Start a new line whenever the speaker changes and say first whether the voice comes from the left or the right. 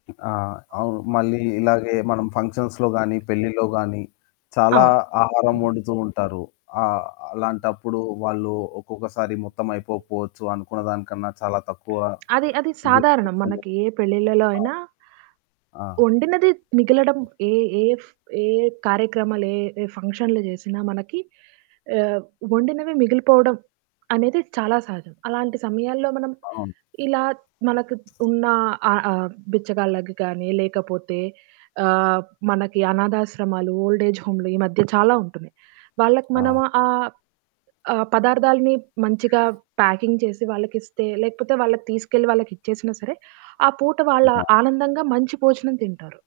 left: ఆ!
right: అవును.
left: అవును. మళ్ళీ ఇలాగే మనం ఫంక్షన్స్‌లో గాని, పెళ్లిలో గాని చాలా ఆహారం వండుతూ ఉంటారు. ఆహ్, అలాంటప్పుడు వాళ్ళు ఒక్కొక్కసారి మొత్తం అయిపోకపోవచ్చు అనుకున్న దానికన్నా చాలా తక్కువ
right: అది అది
left: ది
right: సాధారణం మనకి
left: తెచ్చుండొచ్చు
right: ఏ పెళ్ళిళ్ళలో
left: ఆ!
right: అయినా
left: ఆ!
right: వండినది మిగలడం ఏ ఏ ఫ్ ఏ కార్యక్రమాలు ఏ ఏ ఫంక్షన్లు చేసినా మనకి ఆహ్, వండినవి మిగిలిపోవడం అనేది చాలా సహజం. అలాంటి సమయాల్లో మనం
left: అవును.
right: ఇలా మనకు ఉన్న ఆహ్, ఆహ్, బిచ్చగాళ్ళకి గాని, లేకపోతే ఆహ్, మనకి అనాధాశ్రమాలు, ఓల్డ్ ఏజ్ హోములు ఈ మధ్య చాలా ఉంటున్నాయి. వాళ్ళకి మనము
left: ఆ!
right: ఆహ్, ఆ పదార్థాలని మంచిగా ప్యాకింగ్ చేసి వాళ్ళకి ఇస్తే, లేకపోతే వాళ్ళకి తీసుకెళ్ళి వాళ్ళకి ఇచ్చేసినా సరే, ఆ పూట వాళ్ళ
left: ఇగా
right: ఆనందంగా మంచి భోజనం తింటారు.